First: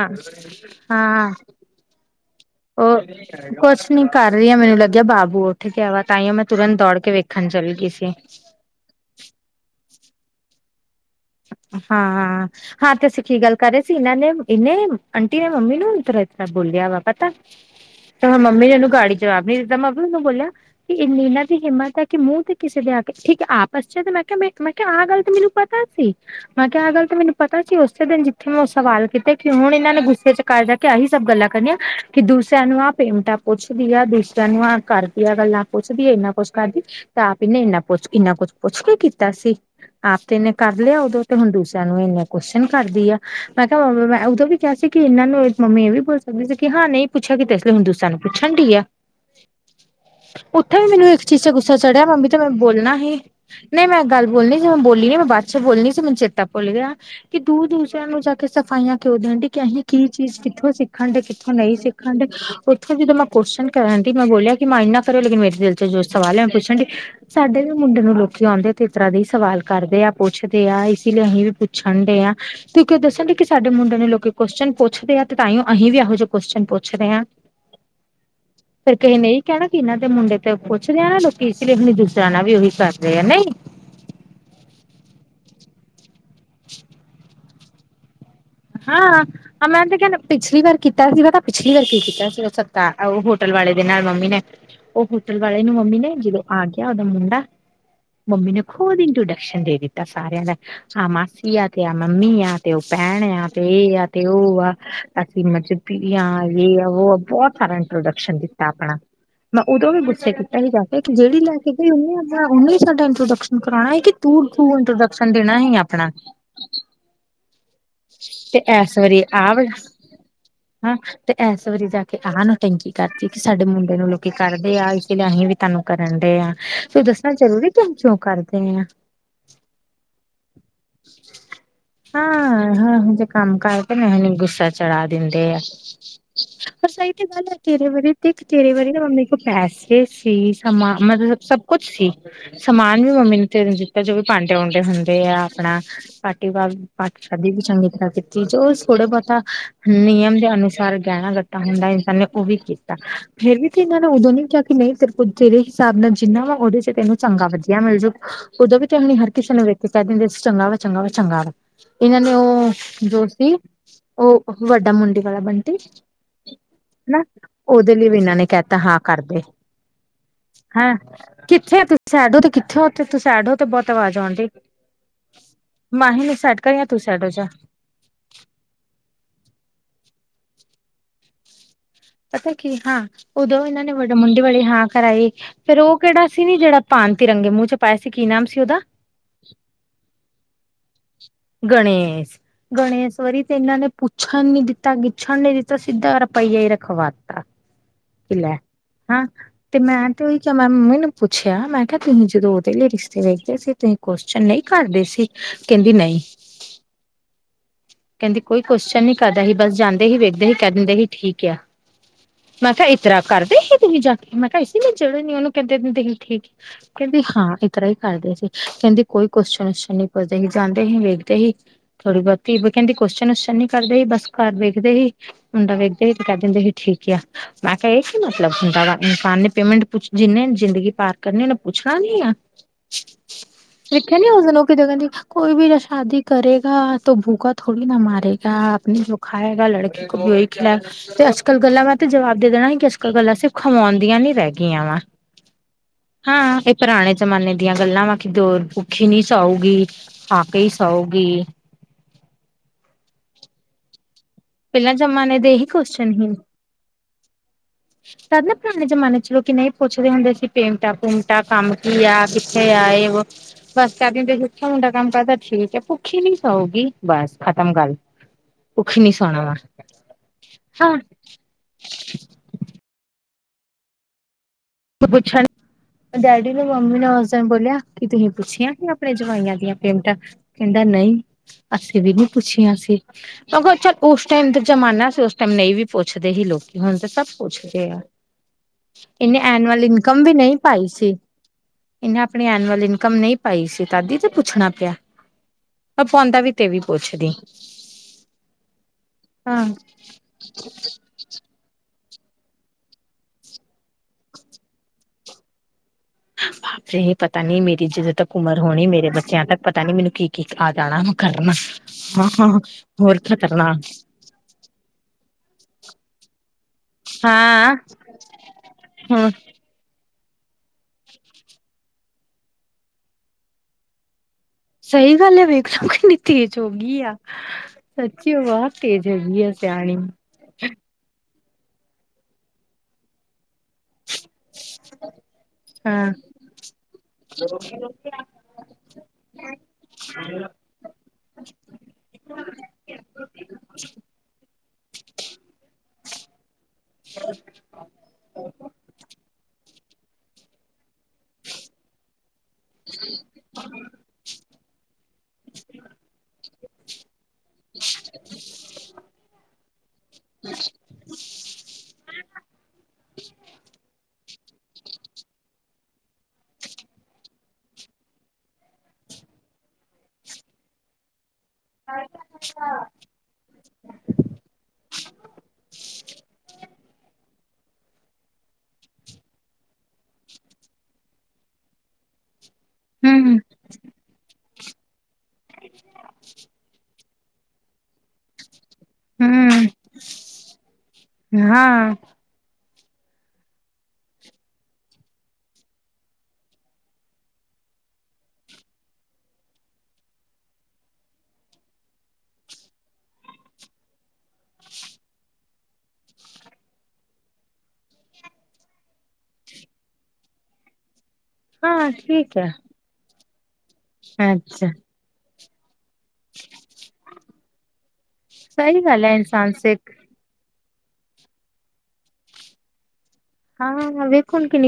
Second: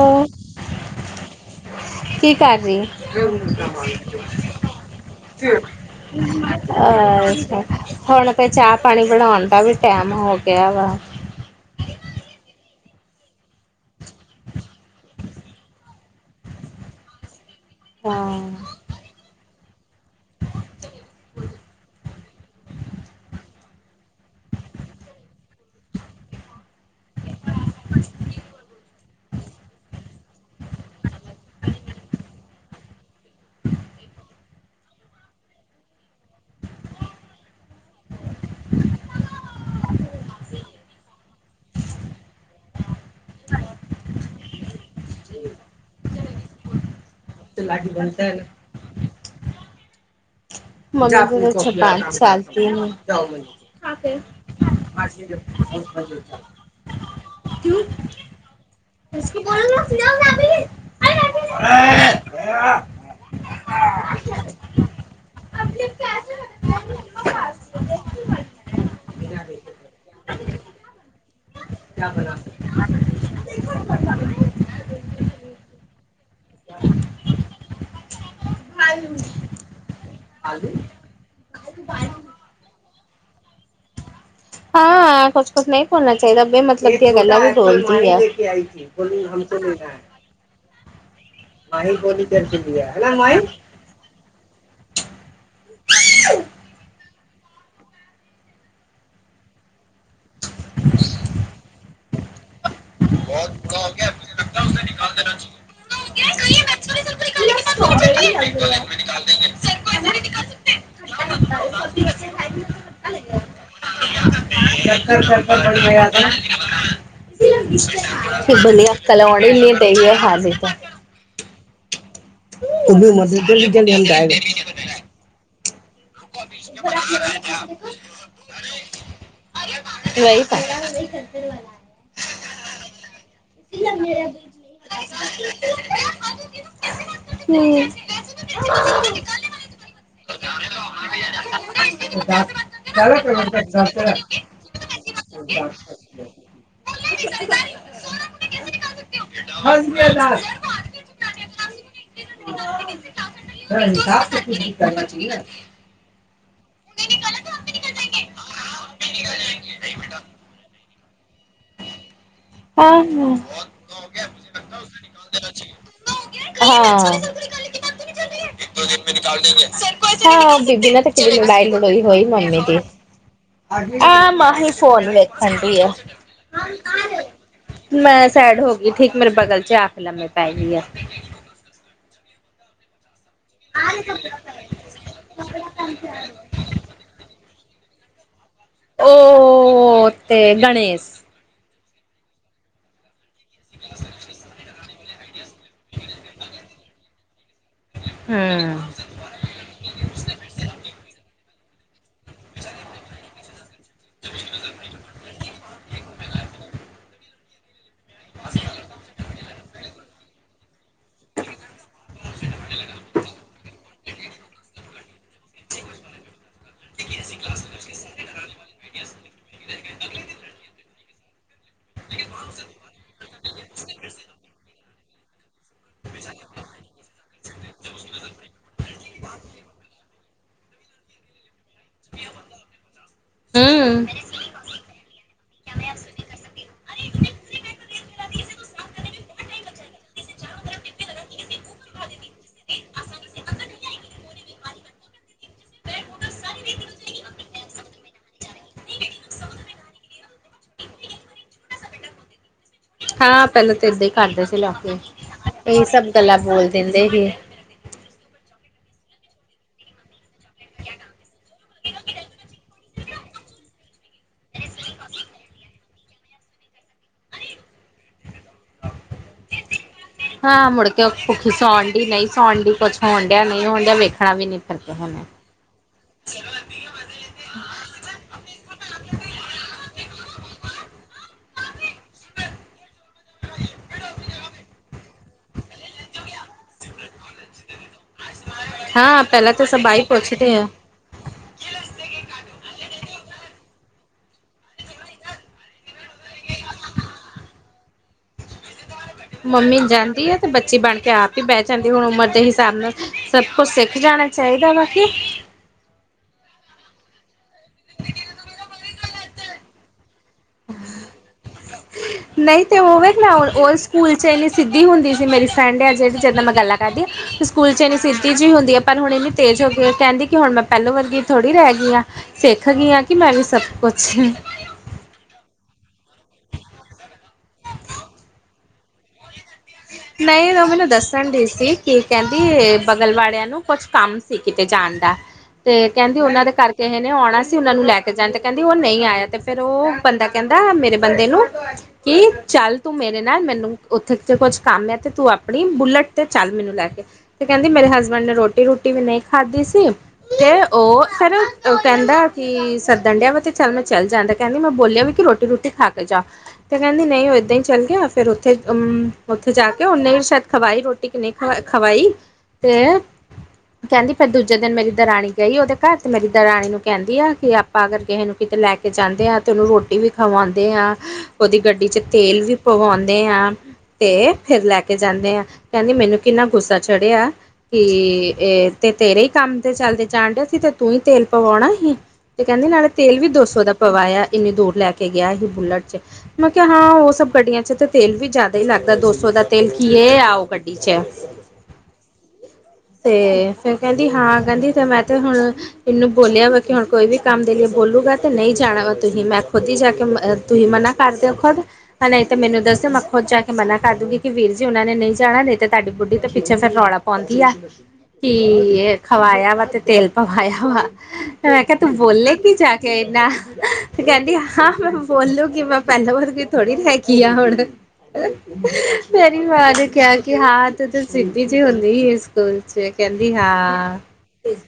ਹਾਂ ਉਹ ਹਾਂ। ਕੀ ਕਰ ਰਹੀ? ਓ ਕੁਛ ਨੀ ਕਰ ਰੀਆਂ। ਮੈਨੂੰ ਲੱਗੇਆ ਬਾਬੂ ਉੱਠ ਗੇਆ ਵਾ। ਤਾਂਈਓਂ ਮੈਂ ਤੁਰੰਤ ਦੌੜ ਕੇ ਵੇਖਣ ਚੱਲੀ ਗਈ ਅੱਛਾ ਸੀ। ਹੁਣ ਤੇ ਚਾਹ ਪਾਣੀ ਬੜੋਨ ਦਾ ਵੀ ਟੈਮ ਹੋ ਗੇਆ ਵਾ। ਹਾਂ। ਹਾਂ ਤੇ ਅਸੀ ਕੀ ਗੱਲ ਕਰ ਰੇ ਸੀ। ਏਨਾਂ ਨੇ ਏਨੇ ਆਂਟੀ ਨੇ ਮੰਮੀ ਨੂੰ ਤਰੇਤਾ ਬੋਲੇਆ ਵਾ ਪਤਾ। ਤੇ ਫੇਰ ਮੰਮੀ ਨੇ ਓਨੂੰ ਗਾੜੀ ਜਵਾਬ ਨੀ ਦਿੱਤਾ। ਮੈ ਵੀ ਓਨੂੰ ਬੋਲੇਆ ਕਿ ਇੰਨੀ ਏਨਾਂ ਦੀ ਹਿੰਮਤ ਐ ਕਿ ਮੂੰ ਤੇ ਕਿਸੇ ਦੇ ਆ ਕੇ ਠੀਕ ਆਪਸ ਚ ਤੇ ਮੈਂ ਕੈ ਮੈਂ ਮੈਂ ਕੇਆ ਆ ਗੱਲ ਤੇ ਮੈਨੂੰ ਪਤਾ ਸੀ। ਮੈਂ ਕੈਆ ਆ ਗੱਲ ਤੇ ਮੈਨੂੰ ਪਤਾ ਸੀ। ਓਸੇ ਦਿਨ ਜਿੱਥੇ ਮੈਂ ਓ ਸਵਾਲ ਕੀਤੇ ਕਿ ਹੁਣ ਏਨਾਂ ਨੇ ਗੁੱਸੇ ਚ ਕਢ ਕੇ ਆਹੀ ਸਭ ਗੱਲਾਂ ਕਰਨੀਆਂ ਕਿ ਦੂਸਰੇਆਂ ਨੂੰ ਆ ਪੇਮਟਾ ਪੁੱਛਦੀ ਆ। ਦੂਸਰੇਆਂ ਨੂੰ ਆ ਕਰਦੀ ਆ ਗੱਲਾਂ। ਪੁੱਛਦੀ ਏ ਏਨਾ ਕੁਛ ਕਰਦੀ ਤਾ ਆਪ ਏਨੇ ਏਨਾ ਪੁੱਛ ਇੰਨਾ ਕੁੱਛ ਪੁੱਛ ਕੇ ਕੀਤਾ ਸੀ। ਆਪਤੇ ਏਨੇ ਕਰ ਲੇਆ ਓ ਤੇ ਹੁਣ ਦੂਸਰੇਆਂ ਨੂੰ ਏਨੇ ਕੁਸ਼ਚਨ ਕਰਦੀ ਆ। ਮੈਂ ਕੇਆ ਮੈਂ ਉਦੋਂ ਵੀ ਕੇਆ ਸੀ ਕਿ ਏਨਾਂ ਨੂੰ ਮੰਮੀ ਏ ਵੀ ਪੋਛ ਕੇਹਾ ਨਈ ਪੁੱਛੇਗੀ ਤੇ ਏਸ ਲਈ ਹੁਨ ਦੂਸਰੇਆ ਨੂੰ ਦੀ ਪੁੱਛਨ ਡਈਆ। ਓਥੇ ਵੀ ਮੈਨੂੰ ਏਕ ਚੀਜ਼ ਚ ਤਾਂ ਗੁੱਸਾ ਜ਼ੁਬਾਨ ਚੜਿਆ ਮਮੀ ਤੇ ਮੈਂ ਚਲਤੀ ਨਹੀਂ। ਬੋਲਣਾ ਹੀ ਨਈ ਮੈਂ ਗੱਲ ਬੋਲਣੀ ਸੀ ਮੈਂ ਬੋਲੀ ਨੀ ਮੈਂ ਬਾ ਚ ਬੋਲਣੀ ਮੇਨੂੰ ਚੇਤਾ ਭੁੱਲ ਗੇਆ ਕਿ ਤੂ ਦੂਸਰੇਆਂ ਨੂੰ ਜਾ ਕੇ ਸਫਾਈਆਂ ਕੇਓ ਦੇਣਡੀ ਕਿ ਅਹੀ ਕੀ ਚੀਜ਼ ਕਿੱਥੋਂ ਸਿੱਖ ਸਿੱਖਣ ਡੇ ਕਿਥੋਂ ਨਈ ਸਿੱਖਣ ਡੇ। ਓਥੋਂ ਵੀ ਮੈਂ ਤੇ ਕੋਸ਼ਚਨ ਕਰਾਂ ਦੀ ਮੈਂ ਬੋਲੇਆ ਕਿ ਮਾਇੰਡ ਨਾ ਕਰਯੋ ਲੇਕਿਨ ਮੇਰੇ ਦਿਲ ਜੋ ਸਵਾਲ ਹ। ਮੈਂ ਪੁੱਛਾਂ ਗੀ। ਸਾਡੇ ਵੀ ਮੁੰਡੇ ਨੂੰ ਲੋਕੀ ਆਉਂਦੇ ਆ, ਤੇ ਇਸ ਤਰ੍ਹਾਂ ਦੇ ਸਵਾਲ ਕਰਦੇ ਆ ਪੁੱਛਦੇ ਤੇ ਆ ਇਸੀ ਲਿਯੇ ਅਸੀਂ ਵੀ ਪੁੱਛਣ ਡੇਆ ਤੇ ਕਿਉਂਕਿ ਦੱਸਣ ਡੀ ਕਿ ਸਾਡੇ ਮੁੰਡੇ ਨੂੰ ਲੋਕੀ ਕੁਸ਼ਚਨ ਪੁੱਛਦੇ ਆ ਤੇ ਤਾਂਈਓ ਅਹੀ ਵੀ ਇਹੋ ਜਿਹੇ ਕੁਸ਼ਚਨ ਪੁੱਛ ਦੇ ਹਾ। ਫੇਰ ਕਹੇ ਨੇ ਏਹੀਂ ਕਹਿਨਾ ਕਿ ਇਨਾਂ ਦੇ ਮੁੰਡੇ ਤੇ ਪੁੱਛਦੇਆ ਨਾ ਲੋਕੀ ਇਸਲਿਏ ਹੁਨ ਦੂਸਰਯਾ ਨਾਲ ਵੀ ਓਹੀ ਕਰ ਰਹੇ ਆ ਨਈ। ਹਾਂ, ਕੁੱਛ- ਕੁੱਛ ਨਹੀਂ ਬੋਲਣਾ ਚਾਹੀਦਾ ਬੇ ਮਤਲਬ ਦਿਆ ਗੱਲਾਂ ਵੀ ਬੋਲਦੀ ਅ। ਹਾਂ, ਮੈਂ ਤੇ ਕਹ ਪਿਛਲੀ ਵਾਰ ਕੀਤਾ ਸੀਗਾ ਤਾਂ ਪਿਛਲੀ ਵਾਰ ਕੀ ਕੀਤਾ ਸੀਗਾ ਸੱਤਾ ਓ ਹੋਟਲ ਵਾਲੇ। ਨਾਲ ਮੰਮੀ ਨੇ ਓਹ ਹੋਟਲ ਵਾਲੇ ਨੂੰ ਮੰਮੀ ਨੇ ਜਦੋਂ ਆ ਗਿਆ ਓਦਾ ਮੁੰਡਾ ਮੰਮੀ ਨੇ ਖੋਦ ਇੰਟੋਡਕਸ਼ਨ ਦੇ ਦਿਤੀ। ਸਾਰਿਆਂ ਦਾ ਆਹ ਮਾਸੀ ਆ, ਤੇ ਆਹ ਮੰਮੀ ਆ, ਤੇ ਓਹ ਭੈਣ ਆ ਤੇ ਏ ਆ। ਤੇ ਓਹ ਆ ਅਸੀ ਮਬ ਜਾ ਏਆ ਓਹ ਆ ਬਹੁਤ ਤਰਾਂ ਇੰਟਰੋਡਕਸ਼ਨ ਦਿੱਤਾ ਆਪਨਾ। ਮੈਂ ਓਦੋਂ ਵੀ ਗੁੱਸੇ ਕੀਤਾ ਸਿਗਾ ਮੈ ਕਯਾ ਕੇੜੀ ਲੈ ਕੇ ਗਈ ਉਹਨੂੰ, ਉਹਨੂੰ ਹੀ ਸਾਡਾ ਇੰਟਰੋਡਕਸ਼ਨ ਕਰਾਨਾ ਸੀ ਕਿ ਤੂੰ, ਤੂੰ ਇੰਟਰੋਡਕਸ਼ਨ ਦੇਣਾ ਸੀ ਆਪਨਾ। ਕਿ ਤੇ ਬਨੀਆ ਇਸ ਵਾਰੀ ਕਲੋੜੇ ਆਹ ਲਈ ਵਾਲਾ ਗਈ ਆ ਹਾਲੇ ਤਾ ਹਾਂ ਤੇ ਏਸ ਵਾਰੀ ਜਾ ਕੇ ਆਹ ਨਟੈਂਕੀ ਕਰਤੀ ਕਿ ਸਾਡੇ ਮੁੰਡੇ ਨੂੰ ਲੋਕੀ ਕਰਦੇ ਆ ਇਸ ਲਈ ਅਸੀਂ ਵੀ ਤਾਂਨੂੰ ਕਰਨ ਡੇਆ ਫਿਰ ਦੱਸਣਾ ਜ਼ਰੂਰੀ ਕੇ ਕਿਉਂ ਕਰਦੇਆ ਨਈ ਤਾ। ਹਾਂ ਹ ਹੁਨ ਤੇ ਕੰਮ ਕਰਕੇ ਮੈਨੂੰ ਗੁੱਸਾ ਚੜਾ ਦਿੰਦੇ ਆ। ਪਰ ਸਹੀ ਤੇ ਗੱਲ ਹੈ ਤੇਰੇ ਵਾਰੀ ਤੇਰੀ ਵਾਰੀ ਨਾ ਮੰਮੀ ਕੋਲ ਪੈਸੇ ਸੀ ਸਮਾਂ ਮਤਲਬ ਸਭ ਕੁਛ ਸੀ। ਸਮਾਨ ਵੀ ਮੰਮੀ ਨੇ ਤੇਨੂ ਦਿੱਤਾ ਜੋ ਵੀ ਭਾਂਡੇ- ਵਾਂਡੇ ਹੁੰਦੇ ਆ ਆਪਨਾ ਪਾਟੀ ਵਾ ਪਾਟੀ ਸ਼ਾਦੀ ਵੀ ਚੰਗੀ ਤਰ੍ਹਾਂ ਕੀਤੀ ਜੋ ਥੋੜਾ ਬੋਤਾ ਨਿਯਮ ਦੇ ਅਨੁਸਾਰ ਗਹਿਨਾ ਗੱਟਾ ਹੁੰਦਾ ਏ। ਏਨੇ ਉਹ ਵੀ ਕੀਤਾ ਫੇਰ ਵੀ ਤੇ ਇਹਨਾਂ ਨੇ ਉਦੋਂ ਨੀ ਕਿਹਾ ਕਿ ਨਹੀਂ ਤੇਰੇ ਕੋਲ ਤੇਰੇ ਹਿਸਾਬ ਨਾਲ ਜਿੰਨਾ ਵਾ ਉਹਦੇ ਚ ਤੈਨੂੰ ਚੰਗਾ ਵਧੀਆ ਮਿਲਜੂ ਓਦਾ ਵੀ ਤੇ ਹਾਂਣੀ ਹਰ ਕਿਸੇ ਨੂੰ ਵੇਖ ਕੇ ਕਹਿ ਦਿੰਦੇ ਚੰਗਾ ਵਾ, ਚੰਗਾ ਵਾ, ਚੰਗਾ ਵਾ ਇਹਨਾਂ ਨੇ ਓਹ ਦੋਸਤ ਸੀ, ਓਹ ਵੱਡਾ ਮੁੰਡੀ ਵਾਲਾ ਬੰਟੀ। ਨਾ ਓਦੇ ਲਈ ਵੀ ਇਨਾਂ ਨੇ ਕਹਤਾ ਹਾਂ ਕਰਦੇ। ਹਾਂ ਬੀਬੀ ਹੈਂ। ਨੇ ਤਾਂ ਕਿਵੇਂ ਲੜਾਈ ਕਿੱਥੇ ਹੋ ਤੁਸੀਂ, ਲੜੋਈ ਹੋਈ ਸੈਡ ਹੋ ਤੇ ਮੰਮੀ ਦੀ ਕਿੱਥੇ ਹੋ ਉੱਥੇ ਤੂੰ ਸੈਡ ਹੋ ਤੇ ਬੋਤ ਆਵਾਜ਼ ਆ ਆਉਣ ਡੀ। ਮਾਹੀ ਫੋਨ ਵੇਖਣ ਦੀ ਮਨ ਨਈ ਸਾਡਾ ਕਰਿਆ ਤੂੰ ਸੈਡ ਹੋ ਜਾ। ਲੈ ਸੈਡ ਹੋ ਗਈ ਠੀਕ ਮੇਰੇ ਬਗਲ ਚ ਆਕੇ ਲੰਮੇ ਪੈਗੀ ਆ। ਪਤਾ ਕੀ ਹਾਂ, ਓਦੋਂ ਇਨਾਂ ਨੇ ਵਡੇ ਮੁੰਡੇ ਵਾਲੀ ਹ ਕਰਾਏ ਫੇਰ ਉਹ ਕਿਹੜਾ ਸੀ ਨੀ ਜੇੜਾ ਪਾਨ ਤਿਰੰਗੇ ਮੂੰਹ ਚ ਪਾਏ ਸੀ ਕੀ ਨਾਮ ਸੀ ਓ? ਓ ਤੇ ਗਣੇਸ। ਗਣੇਸ, ਗਣੇਸ ਵਾਰੀ ਤੇ ਇਨਾਂ ਨੇ ਪੁੱਛਣ ਨੀ ਦਿੱਤਾ, ਗਿੱਛਣ ਨੀ ਦਿੱਤਾ। ਤਾਂ ਸਿੱਧਾ ਰਪਈਆ ਈ ਰਖਵਾ ਤਾ। ਕਿ ਲੈ ਹਾਂ ਤੇ ਮੈਂ ਤੇ ਮੈਂ ਮੰਮੀ ਨੂੰ ਪੁੱਛਿਆ ਮੈਂ ਤੁਸੀਂ ਜਦੋਂ ਓਦੇ ਲਈ ਰਿਸ਼ਤੇ ਦੇਖਦੇ ਸੀ ਤੁਸੀਂ ਕੋਸ਼ਚਨ ਨਹੀਂ ਕਰਦੇ ਸੀ? ਕਹਿੰਦੀ ਨਈ। ਕਹਿੰਦੀ ਕੋਈ ਕੋਸ਼ਚਨ ਨੀ ਕਰਦਾ ਹੀ ਬਸ ਜਾਂਦੇ ਹੀ ਵੇਖਦੇ ਹੀ ਕਹ ਦਿੰਦੇ ਸੀ। ਠੀਕ ਆ। ਮੈਂ ਕਿਹਾ ਇਤਰਾ ਕਰਦੇ ਹੀ। ਤੁਸੀਂ ਜਾ ਕੇ ਮੈਂ ਕਿਹਾ ਇਸਲਿਏ ਜਿਹੜੇ ਨਯੋਂ ਨੂੰ ਕਹਿੰਦੇ ਹੁੰਦੇ ਸੀ ਠੀਕ ਏ, ਕਹਿੰਦੀ ਹਾਂ ਇਸ ਤਰ੍ਹਾਂ ਹੀ ਕਰਦੇ ਸੀ। ਕਹਿੰਦੀ ਕੋਈ ਕੇਸ਼ਚਨ ਕੁਸ਼ਚਨ ਨਈ ਪੁੱਜਦੇ ਸੀ। ਜਾਂਦੇ ਸੀ। ਵੇਖਦੇ ਹੀ। ਥੋੜ੍ਹੀ ਬੋਹਤ- ਤੀਬ ਕਹਿੰਦੀ ਕੁਸ਼ਚਨ ਵਿਸ਼ਚਨ ਨੀ ਕਰਦੇ ਸੀ। ਬਸ ਘਰ ਵੇਖਦੇ ਹੀ। ਮੁੰਡਾ ਵੇਖਦੇ ਹੀ। ਤੇ ਕਹਿ ਦਿੰਦੇ ਹੀ ਮੁੰਡਾ ਠੀਕ ਯਾ। ਮੈਂ ਕਿਹਾ! ਇਹ ਕੀ ਮਤਲਬ ਹੁੰਦਾ ਵਾ ਇਨਸਾਨ ਨੇ ਪੇਮੈਂਟ ਪੁਛ ਜਿੰਨੇ ਜ਼ਿੰਦਗੀ ਪਾਰ ਕਰਨੀ ਉਹਨੇ ਪੁੱਛਣਾ ਨੀ ਆ। ਦੇਖਿਆ ਨੀ ਉਸਨੂੰ ਉਹ ਕਿਦਾ ਕਹਿੰਦੀ। ਕੋਈ ਵੀਰਾ ਸ਼ਾਦੀ ਕਰੇਗਾ ਤੋ ਭੂਖਾ ਥੋੜੀ ਨਾ ਮਾਰੇਗਾ। ਆਪ ਨੇ ਜੋ ਖਾਏਗਾ ਲੜਕੀ ਕੋ ਬੀ ਖਿਲਾਏ ਗਾ। ਤੇ ਅੱਜ-ਕੱਲ ਗੱਲਾਂ, ਮੈਂ ਤੇ ਜਵਾਬ ਦੇ ਦੇਣਾ ਕਿ ਅੱਜਕਲ ਗੱਲਾਂ ਸਿਰਫ਼ ਖਮਾਉਣਦੀਆਂ ਨੀ ਰੈਹ ਗਈਆਂ ਵਾ। ਹਾਂ। ਇਹ ਪੁਰਾਣੇ ਜਮਾਨੇ ਦੀਆਂ ਗੱਲਾਂ ਵਾ, ਕੀ ਦ ਭੁੱਖੀ ਨਹੀਂ ਸਊਗੀ! ਖਾ ਕੇ ੲ ਸਊਗੀ। ਹਾਂ। ਪਹਿਲਾਂ ਤਾਂ ਏਦਾਂ ਹੀ ਕਰਦੇ ਸੀ ਲੋਕੀ ਪਹਿਲਾਂ ਜਮਾਨੇ ਇਹੀ ਸਭ ਗੱਲਾਂ ਬੋਲ ਦਿੰਦੇ ਸੀ। ਹ।। [inaudible] ਤ ਨਾ ਪੁਰਾਣੇ ਜਮਾਨੇ ਚ ਲੋਕੀ ਨਹੀਂ ਪੁੱਛਦੇ ਹੁੰਦੇ ਸੀ। ਪੇਮਟਾ ਪੂਮਟਾ, ਕੰਮ ਕੀ ਆ, ਕਿੱਥੇ ਆ, ਇਹ ਵ ਬਸ ਚ ਦੇ [unintelligible] ਮੁੰਡਾ ਕੰਮ ਕਰਦਾ ਦਾ? ਠੀਕ ਹੈ। ਭੁੱਖੀ ਨੀ ਸਊਗੀ। ਬਸ ਖਤਮ ਗੱਲ। ਭੂਖੀ ਨੀ ਸੋਵਣਾ ਵਾ। ਹਾਂ। ਮੁੜਕੇ ਭੁੱਖੀ ਸੌਉਣ ਡ, ਨਹੀਂ ਸੌਉਣ ਡ ਕੁਛ ਹੋਣ ਡਿਆ ਨਹੀਂ ਹੋਣ ਡਿਆ। ਵੇਖਣਾ ਵੀ ਨੀ। ਫਿਰ ਕਿਸੇ ਨੇ। ਪੁੱਛਣਾ। ਡੈਡੀ ਮੰਮੀ ਨੇ ਉਸ ਦਿਨ ਬੋਲਿਆ। ਕਿ ਤੁਸੀਂ ਪੁੱਛਿਆ ਹੀ ਆਪਣੇ ਜਵਾਈਆਂ ਦੀਆਂ ਪੇਮਟਾਂ, ਕਹਿੰਦਾ ਨਹੀਂ! ਅਸੀਂ ਵੀ ਨਹੀਂ ਪੁੱਛੀਆਂ ਸੀ। ਮਗ ਚੱਲ ਉਸ ਟਾਈਮ ਦਾ ਜ਼ਮਾਨਾ ਸੀ। ਉਸ ਟਾਈਮ ਨਹੀਂ ਵੀ ਪੁੱਛਦੇ ਹੀ ਲੋਕੀ। ਹੁਣ ਤੇ ਸਭ ਪੁੱਛਦੇ ਆ। ਹਾਂ, ਪਹਿਲਾਂ ਤਾਂ ਨਾਲ ਸਭ ਆਹੀ ਇਨਕਮ ਵੀ ਪੁੱਛਦੇ ਨਹੀਂ ਆ। ਪਾਈ। ਸੀ ਇਹਨੇ ਆਪਣੀ ਐਨੂਅਲ ਇਨਕਮ ਨਹੀਂ ਪਾਈ ਸੀ ਤਦੀ ਤੇ ਪੁੱਛਣਾ ਪਿਆ। ਪਾਉਂਦਾ ਵੀ, ਤੇ ਵੀ ਪੁੱਛਦੀ। ਹਾਂ ਮੰਮੀ ਜਾਂਦੀ ਹੈ ਤੇ ਬੱਚੀ ਬਣ ਕੇ ਆ ਬੈਹ ਜਾਂਦੀ। ਹੁਣ ਉਮਰ ਦੇ ਹਿਸਾਬ ਨਾਲ ਸਭ ਕੁਛ ਸਿੱਖ ਜਾਣਾ ਚਾਹੀਦਾ ਵਾ। ਕਿ ਹ।। [inaudible] ਮੁਜੇ ਏ ਪਤਾ ਨੀ ਮੇਰੀ ਜਦੋਂ ਤੱਕ ਉਮਰ ਹੋਣੀ। ਮੇਰੇ ਬੱਚਿਆਂ ਤੱਕ ਪਤਾ ਨੀ ਮੈਨੂੰ ਕੀ ਕੀ ਆ ਜਾਣਾ ਕਰਨ। ਨਹੀਂ ਤਾਂ ਉਹ ਵੇਖ ਨਾ। ਉਹ ਸਕੂਲ ਚ ਇੰਨੀ ਸਿੱਧੀ ਹੁੰਦੀ ਸੀ ਮੇਰੀ ਫਰੈਂਡ ਆ ਜਿਹੜੀ ਜਿੱਦ ਨਾਲ ਮੈਂ ਗੱਲਾਂ ਕਰਦੀ ਆ। ਸਕੂਲ ਹਾਂ ਚ ਇੰਨੀ ਸਿੱਧੀ ਜਿਹੀ ਹੁੰਦੀ ਹੈ। ਪਰ ਹੁਣ ਇੰਨੀ ਤੇਜ਼ ਹੋ ਗਈ ਆ। ਕਹਿੰਦੀ ਕਿ ਹੁਣ ਮੈਂ ਪਹਿਲੋਂ ਵਰਗੀ ਥੋੜ੍ਹੀ ਰਹਿ ਗਈ ਹਾਂ। ਸਿੱਖ ਗਈ ਹਾਂ ਕਿ ਮੈਂ ਵੀ ਸਭ ਕੁਛ ਸਹੀ ਗੱਲ ਹੈ। ਵੇਖ ਕਿੰਨੀ ਤੇਜ਼ ਹੋ ਗਈ ਆ। ਸੱਚੀ ਵਾ ਤੇਜ਼ ਹੋ ਗਈ ਆ। ਸਿਆਣੀ ਨਹੀਂ ਓ ਮੈਨੂੰ ਦੱਸਣ ਡਈ ਸੀ। ਕੀ ਕਹਿੰਦੀ ਬਗਲ ਵਾਲਿਆਂ ਨੂੰ ਕੁਛ ਕੰਮ ਸੀ ਕਿਤੇ ਜਾਣ ਦਾ। ਤੇ ਹਾਂ ਕਹਿੰਦੀ ਉਹਨਾਂ ਦੇ ਕਰਕੇ ਇਹ ਨੇ ਆਉਣਾ ਸੀ ਉਹਨਾ ਨੂੰ ਲੈ ਕੇ ਜਾਣਾ, ਤੇ ਕਹਿੰਦੀ ਉਹ ਨਹੀਂ ਆਇਆ। ਤੇ ਫੇਰ ਉਹ ਬੰਦਾ ਕਹਿੰਦਾ ਮੇਰੇ ਬੰਦੇ ਨੂੰ। ਕਿ ਚੱਲ ਤੂੰ ਮੇਰੇ ਨਾਲ ਮੈਨੂੰ ਉੱਥੇ ਤੇ ਕੁਝ ਕੰਮ ਆ। ਤੇ ਤੂੰ ਆਪਣੀ ਬੁਲਟ ਤੇ ਚੱਲ ਮੈਨੂੰ ਲੈ ਕੇ। ਤੇ ਕਹਿੰਦੀ, ਮੇਰੇ ਹਸਬੈਂਡ ਨੇ ਰੋਟੀ ਰੂਟੀ ਵੀ ਨਹੀਂ ਖਾਧੀ ਸੀ। ਤੇ ਉਹ ਫੇਰ ਕਹਿੰਦਾ ਕਿ ਸੱਦਣ ਡਿਆ ਵ ਤੇ ਚੱਲ ਮੈਂ ਚੱਲ ਜਾਂਦਾ। ਕਹਿੰਦੀ, ਮੈਂ ਬੋਲਿਆ ਵੀ ਕਿ ਰੋਟੀ ਰੋਟੀ ਖਾ ਕੇ ਜਾ। ਤੇ ਕਹਿੰਦੀ, ਨਹੀਂ ਉਹ ਏਦਾਂ ਹੀ ਚੱਲ ਗਿਆ। ਫੇਰ ਉੱਥੇ ਅਮ ਉੱਥੇ ਜਾ ਕੇ ਉਹਨੇ ਵੀ ਸ਼ਾਇਦ ਖਵਾਈ ਰੋਟੀ ਕਿ ਨਹੀਂ ਖਵਾਈ। ਤੇ ਕਹਿੰਦੀ ਫਿਰ ਦੂਜੇ ਦਿਨ ਮੇਰੀ ਦਰਾਣੀ ਗਈ ਉਹਦੇ ਘਰ। ਤੇ ਮੇਰੀ ਦਰਾਣੀ ਨੂੰ ਕਹਿੰਦੀ ਆ। ਕਿ ਅਪਾ ਅਗਰ ਕਿਹੇ ਨੂੰ ਕਿਤੇ ਲੈ ਕੇ ਜਾਂਦੇ ਆ ਤੇ ਉਹਨੂੰ ਰੋਟੀ ਵੀ ਖਵਾਉਂਦੇ ਆ। ਉਹਦੀ ਗੱਡੀ ਚ ਤੇਲ ਵੀ ਪਵਾਉਂਦੇ ਆ। ਤੇ ਫਿਰ ਲੈ ਕੇ ਜਾਂਦੇ ਆਂ। ਕਹਿੰਦੀ ਮੈਨੂੰ ਕਿੰਨਾ ਗੁੱਸਾ ਚੜਿਆ ਕੀ ਇਹ ਤੇ ਤੇਰੇ ਹੀ ਕੰਮ ਤੇ ਚਲਦੇ ਜਾਣ ਡਿਆ ਸੀ, ਤੇ ਤੂੰ ਹੀ ਤੇਲ ਪਵਾਉਣਾ ਸੀ। ਤੇ ਕਹਿੰਦੇ ਨਾਲੇ ਤੇਲ ਵੀ ਹਮ ਦੋ ਸੌ ਦਾ ਪਵਾਏਆ ਇੰਨੀ ਦੂਰ ਲੈ ਕੇ ਗਿਆ ਹੀ ਬੁਲਟ ਚ। ਮੈ ਕਿਹਾ ਹਾਂ! ਉਹ ਸਭ ਗੱਡੀਆਂ ਚ ਤੇ ਤੇਲ ਵੀ ਜਾਦਾ ਈ ਲੱਗਦਾ, ਦੋ ਸੋ ਦਾ ਹਮ ਤੇਲ ਕੀ ਆ ੳਹ ਗੱਡੀ ਚ। ਹਾਂ। ਤੇ ਫੇਰ ਕਹੰਦੀ ਹਾਂ ਕਹੰਦੀ ਤੇ ਮੈਂ ਤੇ ਹੁਨ ਏਨੂੰ ਬੋਲਿਆ ਵਾ ਕਿ ਹੁਨ ਕੋਈ ਵੀ ਕੰਮ ਦੇ ਲਈ ਬੋਲੂਗਾ ਤੇ ਨਈ ਜਾਨਾ ਵਾ ਤੁਸੀ। ਮੈਂ ਖੁਦ ਹੀ ਜਾ ਕੇ ਤੁਸੀ ਮਨਾ ਘਰ ਦੇ ਖੁਦ ਨਈ ਤੇ ਮੈਨੂੰ ਦੱਸੋ, ਮੈਂ ਖੁਦ ਜਾ ਕੇ ਮਨਾ ਕਰ ਦੂਗੀ ਕਿ ਵੀਰ ਜੀ ੳਨਾਂ ਨੇ ਨਈ ਜਾਨਾ, ਨਈ ਤੇ ਤੁਹਾਡੀ ਬੁੱਢੀ ਤੇ ਪਿੱਛੇ ਫੇਰ ਰੋਲਾ ਪਾਂਦੀ ਐ ਕਿ ਖਵਾਏਆ ਵਾ ਤੇ ਤੇਲ ਪਵਾਏਆ ਵਾ। ਮੈਂ ਕਿਹਾ ਹਾਂ ਤੂੰ ਠੀਕ ਹੈ ਬੋਲੇਂਗੀ ਜਾ ਕੇ ਏਨਾ, ਕੈਂਦੀ ਅੱਛਾ ਹਾਂ ਮੈਂ ਬੋਲੂਗੀ ਮੈਂ ਪੈਲੇ ਵਰਗੀ ਥੋੜੀ ਹੇਗੀ ਆ ਹੁਨ, ਸਹੀ ਗੱਲ ਹੈ ਮੇਰੀ ਇਨਸਾਨ ਮਾਂ ਨੇ ਸਿੱਖ ਕੇਆ ਕਿ ਹਾਂ ਤੂੰ ਤੇ ਸਿੱਧੀ ਜੀ ਹੁੰਦੀ ਏ ਸਕੂਲ ਚ, ਕੈਂਦੀ ਹਾਂ।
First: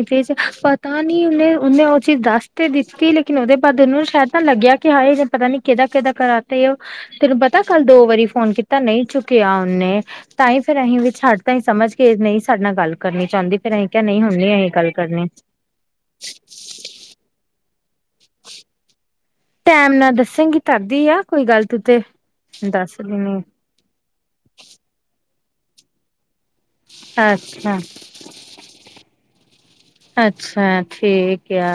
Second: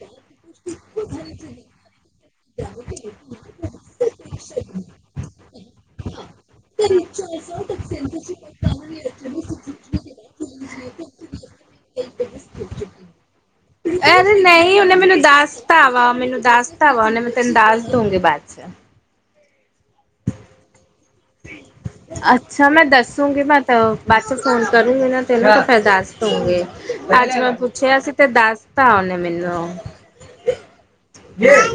ਏ ਚ ਪਰ ਤਾਂ ਨੀ ੳਨੇ, ੳਨੇ ੳਹ ਚੀਜ ਦੱਸ ਤੇ ਦਿੱਤੀ ਲੇਕਿਨ ਉਦੇ ਬਾਦ ੳਨੂੰ ਸ਼ਾਏਦ ਨਾ ਲੱਗਿਆ ਕਿ ਹਾਏ ਇਹ ਪਤਾ ਨੀ ਕਿਦਾ-ਕਿਦਾ ਕਰਾ ਤੇ ੳਹ ਤੈਨੂੰ ਪਤਾ ਕਲ ਦੋ ਵਾਰੀ ਫੋਨ ਕੀਤਾ ਨਈ ਚੁੱਕੇਆ ੳਨੇ। ਤਾਂ ਹੀ ਫੇਰ ਅਹੀ ਵੀ ਛੱਡ ਤਾਂ ਏਹੀ ਸਮਝ ਕੇ ਨਈ ਸਾਡੇ ਨਾਲ ਗੱਲ ਕਰਨੀ ਚਾਉੰਦੀ। ਅਰੇ ਨਈ ੳਨੇ ਮੈਨੂੰ ਦੱਸਤਾ ਵਾ, ਮੈਨੂੰ ਦੱਸਤਾ ਵਾ ੳਨੇ ਮੈਨੂੰ ਤੈਨੂੰ ਦਸ ਦੂੰਗੀ ਬਾਦ ਚ। ਟੈਮ ਨਾਲ ਦੱਸੇਂਗੀ ਤਦ ਈ ਆ। ਕੋਈ ਗੱਲ ਤੂੰ ਤੇ ਅੱਛਾ ਮੈਂ ਦੱਸ ਦੇਣੀ ਦੱਸੂਗੀ, ਮੈਂ ਬਾਦ ਚ ਫੋਨ ਕਰੂੰਗੀ ਨਾ ਤੇਨੂੰ ਤਾਂ ਫੇਰ ਦਸ ਦੂੰਗੀ। ਅੱਜ ਮੈਂ ਅੱਛਾ ਪੁੱਛਿਆ ਸੀ ਤੇ ਦੱਸਤਾ ੳਨੇ ਮੈਨੂੰ। ਅੱਛਾ ਠੀਕ ਆ।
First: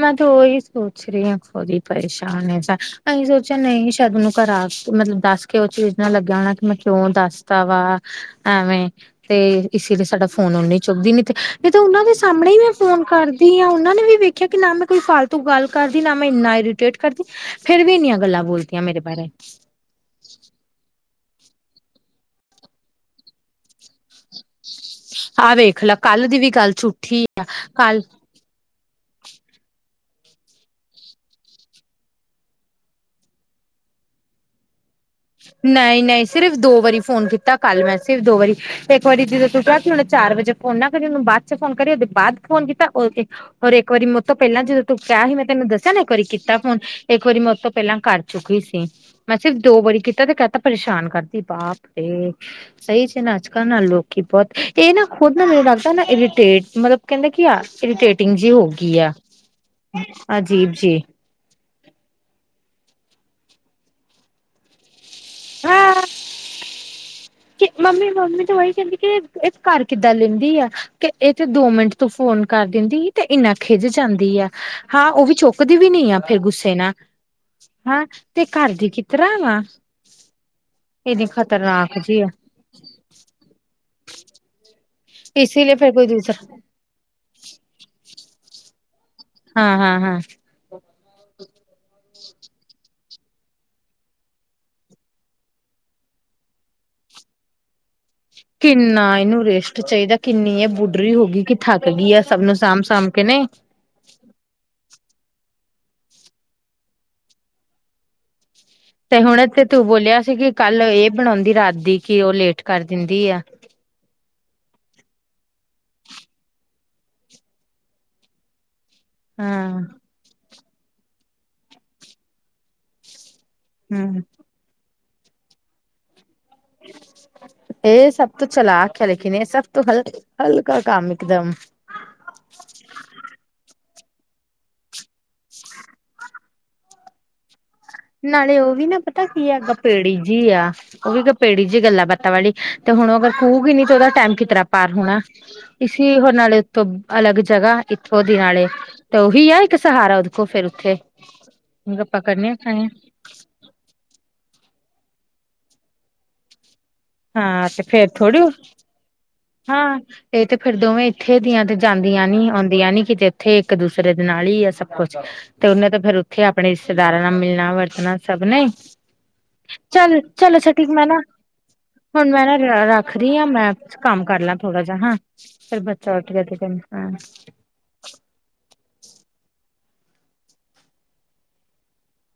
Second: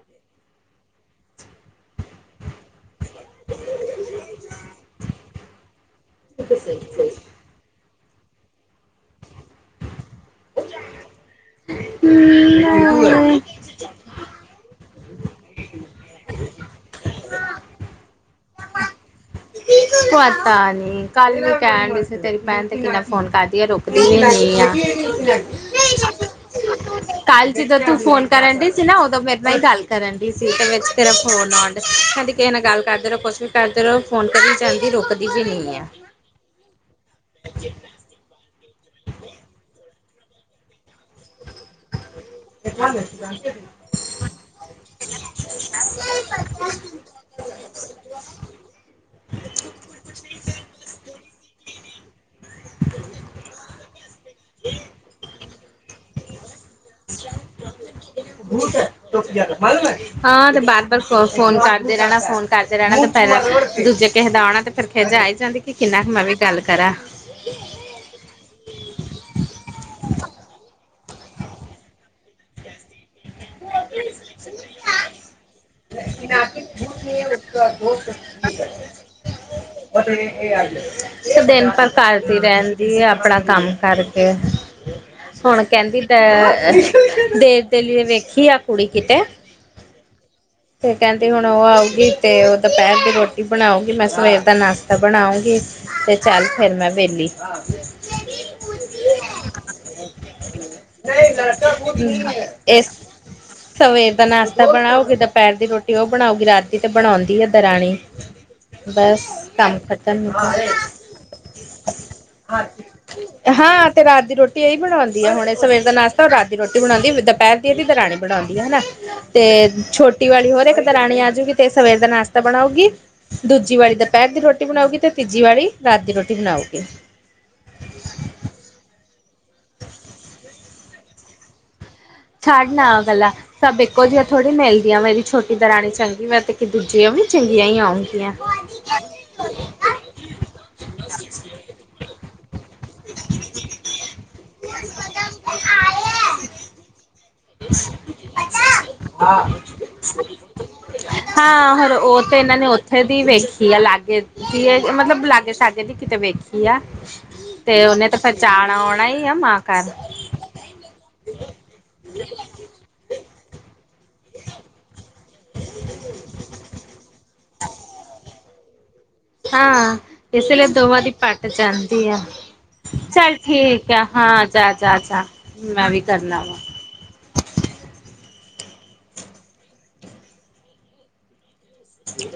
ਮੈਂ ਤੇ ੳਹੀ ਸੋਚ ਰਹੀ ਆਂ ਖੁਦ ਹੀ ਪਰੇਸ਼ਾਨ ਏ ਤਾਂ ਅਹੀ ਸੋਚੇਆ ਨਈ ਸੈ਼ਦ ੳਨੂੰ ਘਰ ਮਤਲਬ ਦੱਸ ਕੇ ੳਹ ਚੀਜ਼ ਨਾਲ ਲੱਗੇਆ ਹੋਨਾ ਕਿ ਮੈਂ ਕੰੳ ਦੱਸ ਤਾ ਵਾ ਐਵੇਂ ਤੇ ਇਸ ਲੀ ਸਾਡਾ ਫੋਨ ਹੁਨ ਨਹੀ ਚੁੱਕਦੀ, ਨੀ ਤੇ ਨਈ ਤਾਂ ੳਨਾਂ ਦੇ ਸਾਹਮਣੇ ਮੈਂ ਫੋਨ ਨਹੀਂ ਕਰਦੀ ਆ, ੳਨਾਂ ਨੇ ਵੀ ਵੇਖਿਆ ਕੀ ਨਾਮ ਕੋਈ ਫਾਲਤੂ ਗੱਲ ਕਰਦੀ, ਨਾ ਮੈਂ ਇੰਨਾ ਇਰੀਟੇਟ ਕਰਦੀ, ਫੇਰ ਵੀ ਇੰਨੀਆਂ ਗੱਲਾਂ ਬੋਲ ਤੀਆਂ ਮੇਰੇ ਬਾਰੇ। ਪਤਾ ਨੀ ਕਲ ਨੂੰ ਕੈਣ ਡੀ ਸੀ, ਤੇਰੀ ਭੈਨ ਤੇ ਕਿਨਾ ਫੋਨ ਕਰਦੀ ਏ ਰੁਕ ਆ ਵੇਖ ਲਾ ਕੱਲ ਦੀ ਵੀ ਗੱਲ ਝੂਠ ਕੱਲ ਜਿਦੋ ਤੂੰ ਫੋਨ ਕਰਨ ਡ ਦੀ ਸੀ ਨਾ ਉਦੋਂ ਮੇਰੇ ਨਾਲ ਹੀ ਗੱਲ ਕਰਨ ਡੀ ਸੀ ੳਧੋ ਮੇਰੇ ਨਾਲ ਹੀ ਗਲ ਕਰਨ ਡੀ ਸੀ ਤੇ ਵਿੱਚ ਤੇਰਾ ਫੋਨ ਆ ਗਿਆ ਕੇਂਦੀ ਕਿਹੇ ਨਾਲ ਗੱਲ ਕਰਦੇ ਰਹੋ ਕੁਛ ਵੀ ਕਰਦੇ ਰਹੋ, ਫੋਨ ਕਰੀ ਜਾਂਦੀ ਰੁਕ ਨਈ-ਨਈ ਸਿਰਫ਼ ਦੋ ਵਾਰੀ ਫੋਨ ਕੀਤਾ ਕੱਲ ਮੈਂ ਸਿਰਫ ਦੋ ਵਾਰੀ ਤੇ ਇੱਕ ਵਾਰੀ ਜਦੋਂ ਤੂ ਕਿਹਾ ਸੀ ੳਨੂੰ ਚਾਰ ਵਜੇ ਫੋਨ ਨਾ ਕਰੀ ੳਨੂੰ ਬਾਦ ਚ ਫੋਨ ਕਰੀ ੳਦੇ ਬਾਦ ਫੋਨ ਕੀਤਾ, ੳ ਈ ਹੋਰ ਇੱਕ ਵਾਰੀ ਮੇਤੋਂ ਪਹਿਲਾਂ ਜਦੋਂ ਤੂੰ ਕਿਹਾ ਸੀ, ਮੈਂ ਤੈਨੂੰ ਦੱਸਿਆ ਨਾ ਇੱਕ ਵਾਰੀ ਕੀਤਾ ਫੋਨ ਇੱਕ ਵਾਰੀ ਮੈਂ ੳਤੋਂ ਪਹਿਲਾਂ ਕਰ ਚੁੱਕੀ ਸੀ, ਮੈਂ ਸਿਰਫ਼ ਦੋ ਵਾਰੀ ਕੀਤਾ ਤੇ ਕੈ ਤਾ ਪਰੇਸ਼ਾਨ ਕਰਦੀ ਬਾਪ ਇਹ ਸਹੀ ਚ ਨਾ ਅੱਜ-ਕਲ ਨਾ ਲੋਕੀ ਬੋਤ, ਇਹ ਨਾ ਖੁਦ ਨਾ ਮੈਨੂੰ ਲੱਗਦਾ ਨਾ ਇਰੀਟੇਟ ਮਤਲਬ ਕੈਂਦੇ ਕੀ ਆ ਇਰੀਟੇਟਿੰਗ ਜੀ ਹੋ ਗਈ ਆ, ਹਾਂ ਤੇ ਅਜੀਬ ਬਾਰ ਜੀ ਬਾਰ ਫੋਨ ਕਰਦੇ ਰਹਣਾ, ਫੋਨ ਕਰਦੇ ਰਹਣਾ ਤੇ ਫੇਰ ਦੂਜੇ ਕਿਹੇ ਦਾ ਆਣਾ ਤੇ ਫੇਰ ਫੇਰ ਜਾਈ ਜਾਂਦੀ ਕਿ ਕਿੰਨਾ ਕੁ ਮੈਂ ਵੀ ਗੱਲ ਕਰਾਂ। ਕਿ ਮੰਮੀ ਮੰਮੀ ਤੇ ਉਹੀ ਕੈੰਦੀ ਕਿ ਏ ਕਰ ਕਿਦਾਂ ਲੈਂਦੀ ਆ ਕੇ ਏਹ ਚ ਦੋ ਮਿੰਟ ਤੂੰ ਫੋਨ ਕਰ ਦੇਂਦੀ ਤੇ ਏਨਾ ਖਿਝ ਜਾਂਦੀ ਆ ਹਾਂ ੳਵੀ ਚੁੱਕਦੀ ਵੀ ਨੀ ਆ ਫਿਰ ਗੁੱਸੇ ਨਾਲ ਹਾਂ ਤੇ ਕਰ ਦੀ ਕਿਤਰਾਂ ਵਾਂ ਤੇ ਦਿਨ ਪਰ ਜੀ ਆ ਕਰਦੀ ਰੇਣ ਇਹ ਅਪਣਾ ਕੰਮ ਕਰਕੇ, ਹੁਣ ਇਸੇ ਲਈ ਫੇਰ ਕੇਹੰਦੀ ਕੋਈ ਦੂਸਰਾ ਤੇਂ ਦੇ ਤੇਰੇ ਲਿਏ ਵੇਖੀ ਆ ਕੁੜੀ ਕਿਤੇ ਹਾਂ-ਹਾਂ-ਹਾਂ। ਤੇ ਕੇਹੰਦੀ ਹੁਣ ਉਹ ਆਊਗੀ ਤੇ ਉਹ ਦੁਪੇਹਰ ਦੀ ਰੋਟੀ ਬਣਾਉਗੀ, ਮੈਂ ਸਵੇਰ ਦਾ ਨਾਸ਼ਤਾ ਬਣਾਉਂਗੀ। ਤੇ ਚੱਲ ਫੇਰ ਮੈਂ ਵੇਹਲੀ। ਕਿੰਨਾ ਏਹਨੂੰ ਰੈਸਟ ਚਾਈਦਾ, ਕਿੰਨੀ ਏਹ ਬੁੱਡਰੀ ਹੋ ਗਈ, ਕਿ ਥੱਕ ਗਈ ਐ ਸਭ ਨੂੰ ਇਸ ਸਾਂਭ-ਸਾਂਭ ਕੇ ਨਈ? ਸਵੇਰ ਦਾ ਨਾਸ਼ਤਾ ਬਣਾਉਗੀ, ਦੋਪੇਹਰ ਦੀ ਰੋਟੀ ਉਹ ਬਣਾਉਗੀ, ਰਾਤ ਦੀ ਤੇ ਬਣਾਉਂਦੀ ਏ ਦਰਾਣੀ। ਤੇ ਬਸ ਹੁਣੇ ਤੇ ਕੰਮ ਤੂੰ ਬੋਲੇਆ ਖਤਮ ਸੀ ਕਿ ਕੱਲ ਏਹ ਬਣਾਉਂਦੀ, ਰਾਤ ਦੀ ਕਿ ਉਹ ਲੇਟ ਕਰ ਦਿੰਦੀ ਆ। ਹਾਂ ਤੇ ਰਾਤ ਦੀ ਰੋਟੀ ਏਈ ਬਣਾਉਂਦੀ ਹੈ ਹੁਣੇ, ਸਵੇਰ ਦਾ ਨਾਸ਼ਤਾ ਹੋਰ ਰਾਤ ਦੀ ਰੋਟੀ ਬਣਾਉਂਦੀ ਵੀ ਦੁਪੈਰ ਟੀ ਐਦੀ ਦਰਾਣੀ ਬਣਾਉਂਦੀ ਹਨਾ, ਤੇ ਹਾਂ ਛੋ ਟੀ ਵਾਲੀ ਹੋਰ ਏਕ ਦਰਾਣੀ ਆਜੂਗੀ ਤੇ ਸਵੇਰ ਦਾ ਨਾਸਤਾ ਬਣਾਉਗੀ, ਦੂਜੀ ਵਾਲੀ ਹਮ ਦੁਪੈਰ ਦੀ ਰੋ ਰੋਟੀ ਬਣਾਊਗੀ, ਤੇ ਤੀਜੀ ਵਾਲੀ ਰਾਤ ਦੀ ਰੋਟੀ ਬਣਾਊਗੀ। ਏਹ ਸਭ ਤੋਂ ਚਲਾਕ ਐ ਲੇਕਿਨ ਏਹ ਸਭ ਤੋਂ ਹਲ ਹਲਕਾ ਕੰਮ ਇਕਦਮ। ਛਾਡਨਾ ਆ ਗਲਾ ਸਭ ਇੱਕੋ ਜਿਹੀਹਾ ਥੋੜ੍ਹੀ ਮਿਲਦੀਆ ਵੇ, ਮੇਰੀ ਛੋਟੀ ਦਰਾਣੀ ਚੰਗੀ, ਮੈਂ ਤੇ ਕਿ ਦੂਜੀਆਂ ਵੀ ਚੰਗੀਆਂ ਈ ਔਨ। ਨਾਲੇ ਉਹ ਵੀ ਨਾ ਪਤਾ ਕੀ ਏ, ਗਪੇਡੀ ਜੀ ਆ। ਉਹ ਵੀ ਗਪੇੜੀ ਜਿ ਹੀ ਗੱਲਾਂ ਬਾਤਾਂ ਵਾਲੀ, ਤੇ ਹੁਣ ਉਹ ਅਗਰ ਖੂਹਗੀਈ ਨੀ ਤੇ ਉਹਦਾ ਟਾਈਮ ਕਿ ਤਰਾ ਪਾਰ ਹੋਣਾ, ਇਸੀ ਹੋ ਨਾਲੇ ਉੱਥੋਂ ਅਲੱਗ ਜਗ੍ਹਾ ਇੱਥੋਂ ਦੀ ਹਾਲੇ, ਤੇ ਉਹੀ ਏ ਇੱਕ ਸਹਾਰਾ ਉਹਦੇ ਕੋ ਫਿਰ ਉੱਥੇ। ਹਾਂ ਹਰ ਗੱਪਾਂ ਉਹ ਤੇ ਏਹਨਾਂ ਕਰਨੀਆਂ ਨੇ ਖਾਣੀਆਂ ਫਿਰਦੀ ਵੇਖੀ ਆ ਲਾਗੇ ਦੀਏ, ਮਤਲਬ ਲਾਗੇ ਸ਼ਾਗੇ ਦੀ ਕਿਤੇ ਵੇਖੀ ਆ। ਤੇ ਉਹਨੇ ਤੇ ਫੇਰ ਜਾਣਾ ਆਉਣਾ ਹੀ ਆ ਮਾਂ ਕਾਰ। ਏਹ ਤੇ ਫੇਰ ਦੋਵੇਂ ਇੱਥੇ ਦੀਆਂ ਤੇ ਜਾਂਦੀਆਂ ਨੀ ਆਉਂਦੀਆਂ ਨੀ ਕਿਤੇ ਏਥੇ ਇੱਕ ਦੂ ਫੇਰ ਏਹਦੇ ਨਾਲ ਈ ਐ ਸਭ ਕੁੱਛ। ਤੇ ਉਹਨੇ ਤੇ ਫੇਰ ਉੱਥੇ ਆਪਣੇ ਰਿਸ਼ਤੇਦਾਰਾਂ ਨਾਲ ਮਿਲਣਾ ਵਰਤਣਾ ਸਭ ਨੇ। ਹਾਂ ਚੱਲ ਇਸੇ ਚਲੋ ਲਈ ਅੱਛਾ ਠੀਕ ਦੋਵਾ ਮੈਂ ਦੀ ਨਾ ਪਾਕ ਜਾਣ। ਹੁਣ ਮੈਂ ਨਾ ਰ ਅ ਰੱਖ ਰਈ ਆ ਮੈਂ ਆ ਕੰਮ ਕਰ ਹਾਂ ਲਾ ਥੋੜਾ ਜਾ ਹਾਂ, ਫੇਰ ਮੈਂ ਵੀ ਬੱਚਾ ਉੱਠ ਗੇਆ ਕਰਨਾ ਤੇ ਵਾ ਫਿ ਹਾਂ। [inaudible]